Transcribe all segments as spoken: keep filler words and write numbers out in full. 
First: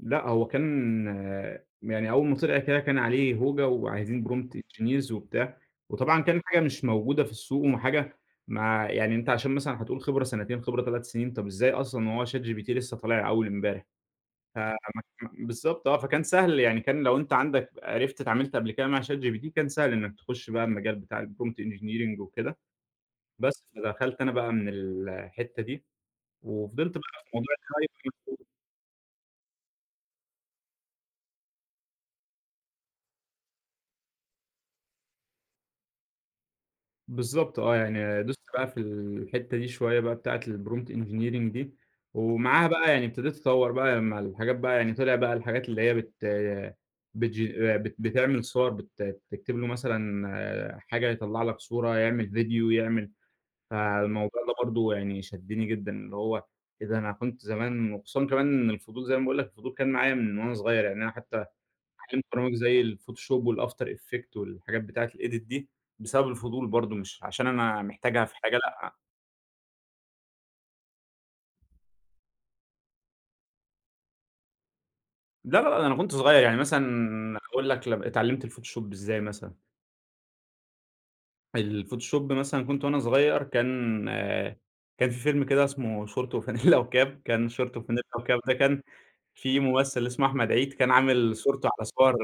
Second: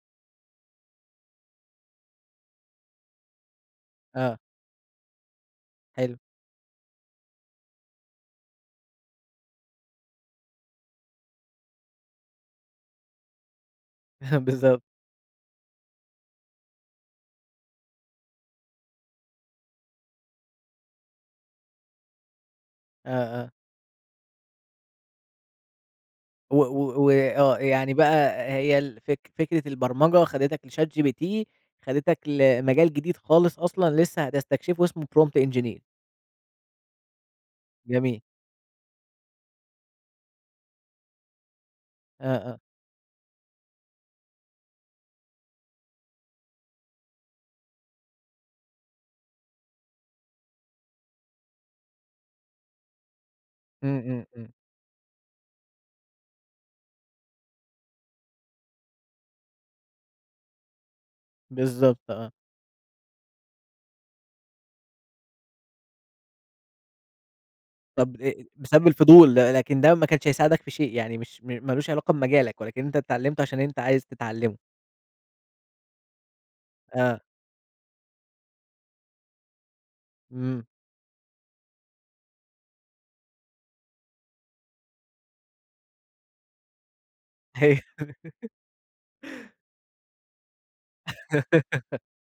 لأ هو كان يعني أول ما طِلِع كده كان عليه هوجة وعايزين آه. prompt engineers وبتاع، حلو. وطبعًا كان حاجة مش موجودة في السوق وحاجة ما يعني أنت عشان مثلًا هتقول خبرة سنتين خبرة تلت سنين طَب إزاي أصلًا وهو chatgpt لسه طالع أول إمبارح! ف بالضبط. م بالضبط آه. فكان سهل يعني كان لو أنت عندك عرِفت اتعاملت قبل كده مع chatgpt كان سهل إنك تخش بقى المجال بتاع الprompt engineering وكده، آه آه. بس فدخلت أنا بقى من ال الحتة دي و وفضِلت و بقى في موضوع وآه يعني الAI بقى [unintelligible] هي ال فك فكرة البرمجة خدتك لchatgpt، خدتك لمجال جديد خالص أصلًا لسه هتستكشفه اسمه prompt engineer. بالضبط آه. جميل. يعني دوست بقى في الحتة دي شوية بقى بتاعة prompt engineering دي آه، آه. ومعاها بقى يعني ابتديت أطوَّر بقى لما الحاجات بقى يعني طِلع بقى الحاجات اللي هي بت بتجين ب بتعمل صور بت بتكتب له مثلًا حاجة يطلَّع لك صورة، يعمل فيديو، يعمل إمم، إمم، فالموضوع إمم. ده برضو يعني شدني جدًا اللي هو، إيه ده أنا كنت زمان وخصوصًا كمان إن الفضول- زي ما باقول لك- الفضول كان معايا من وأنا صغير، يعني أنا حتى بالضبط اتعلمت آه. برامج زي الفوتوشوب والafter effect والحاجات بتاعة الedit دي بسبب الفضول برضو مش عشان أنا طَب محتاجها أ في حاجة بسبب لأ. الفضول ده لكن ده ما كانش هيساعدك في شيء يعني مش ما لوش علاقة بمجالك ولكن أنت اتعلمته عشان أنت عايز تتعلمه. لا، لا، لا ده أنا كنت صغير، يعني آه. مثلًا هاقول لك ل اتعلمت الفوتوشوب إزاي مثلًا. إمم. الفوتوشوب مثلًا كنت وأنا صغير كان كان في فيلم كده اسمه شورت وفانلة وكاب، كان شورت أيوه. وفانلة وكاب ده كان فيه ممثل اسمه أحمد عيد كان عامل صورته على صور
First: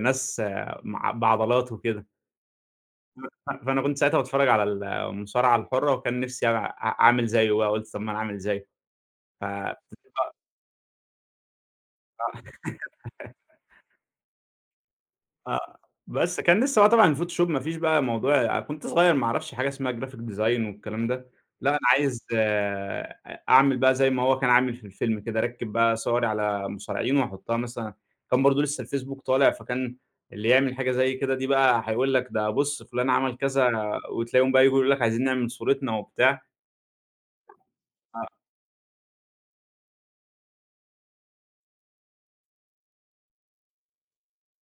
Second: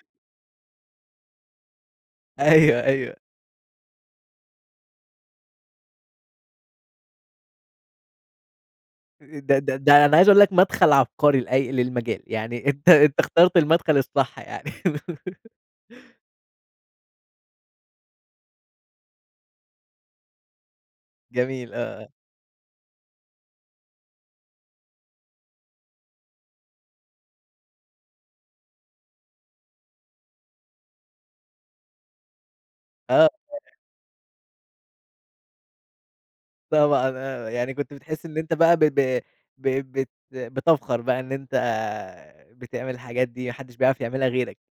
ناس مع بعضلات وكده. أيوه، أيوه. ف فأنا كنت ساعتها باتفرج على المصارعة الحرة وكان نفسي أع أعمل زيُّه بقى، قلت طَب ما أنا أعمل زيُّه، ف د د ده أنا عايز [unintelligible] أقول لك مدخل عبقري لأي للمجال، آه. يعني أنت أنت [unintelligible] اخترت المدخل الصح يعني. آه. بس كان لسه بقى طبعًا الفوتوشوب ما فيش بقى موضوع كنت صغير ما اعرفش حاجة اسمها graphic design والكلام ده، لأ جميل أنا آه، آه. عايز أ أعمل بقى زي ما هو كان عامل في الفيلم كده، أركِّب بقى صوري على مصارعين وأحطها مثلًا كان برضو لسه الفيسبوك طالع فكان اللي يعمل حاجة زي كده دي بقى هيقول لك ده بُصّ فلان آه عمل كذا [unintelligible] وتلاقيهم بقى ييجوا يقولوا لك عايزين نعمل صورتنا وبتاع. طبعًا آه. يعني كنت بتحس آه. إن أنت بقى ب ب ب بت بتفخر بقى إن أنت بتعمل الحاجات دي ما حدش بيعرف يعملها غيرك.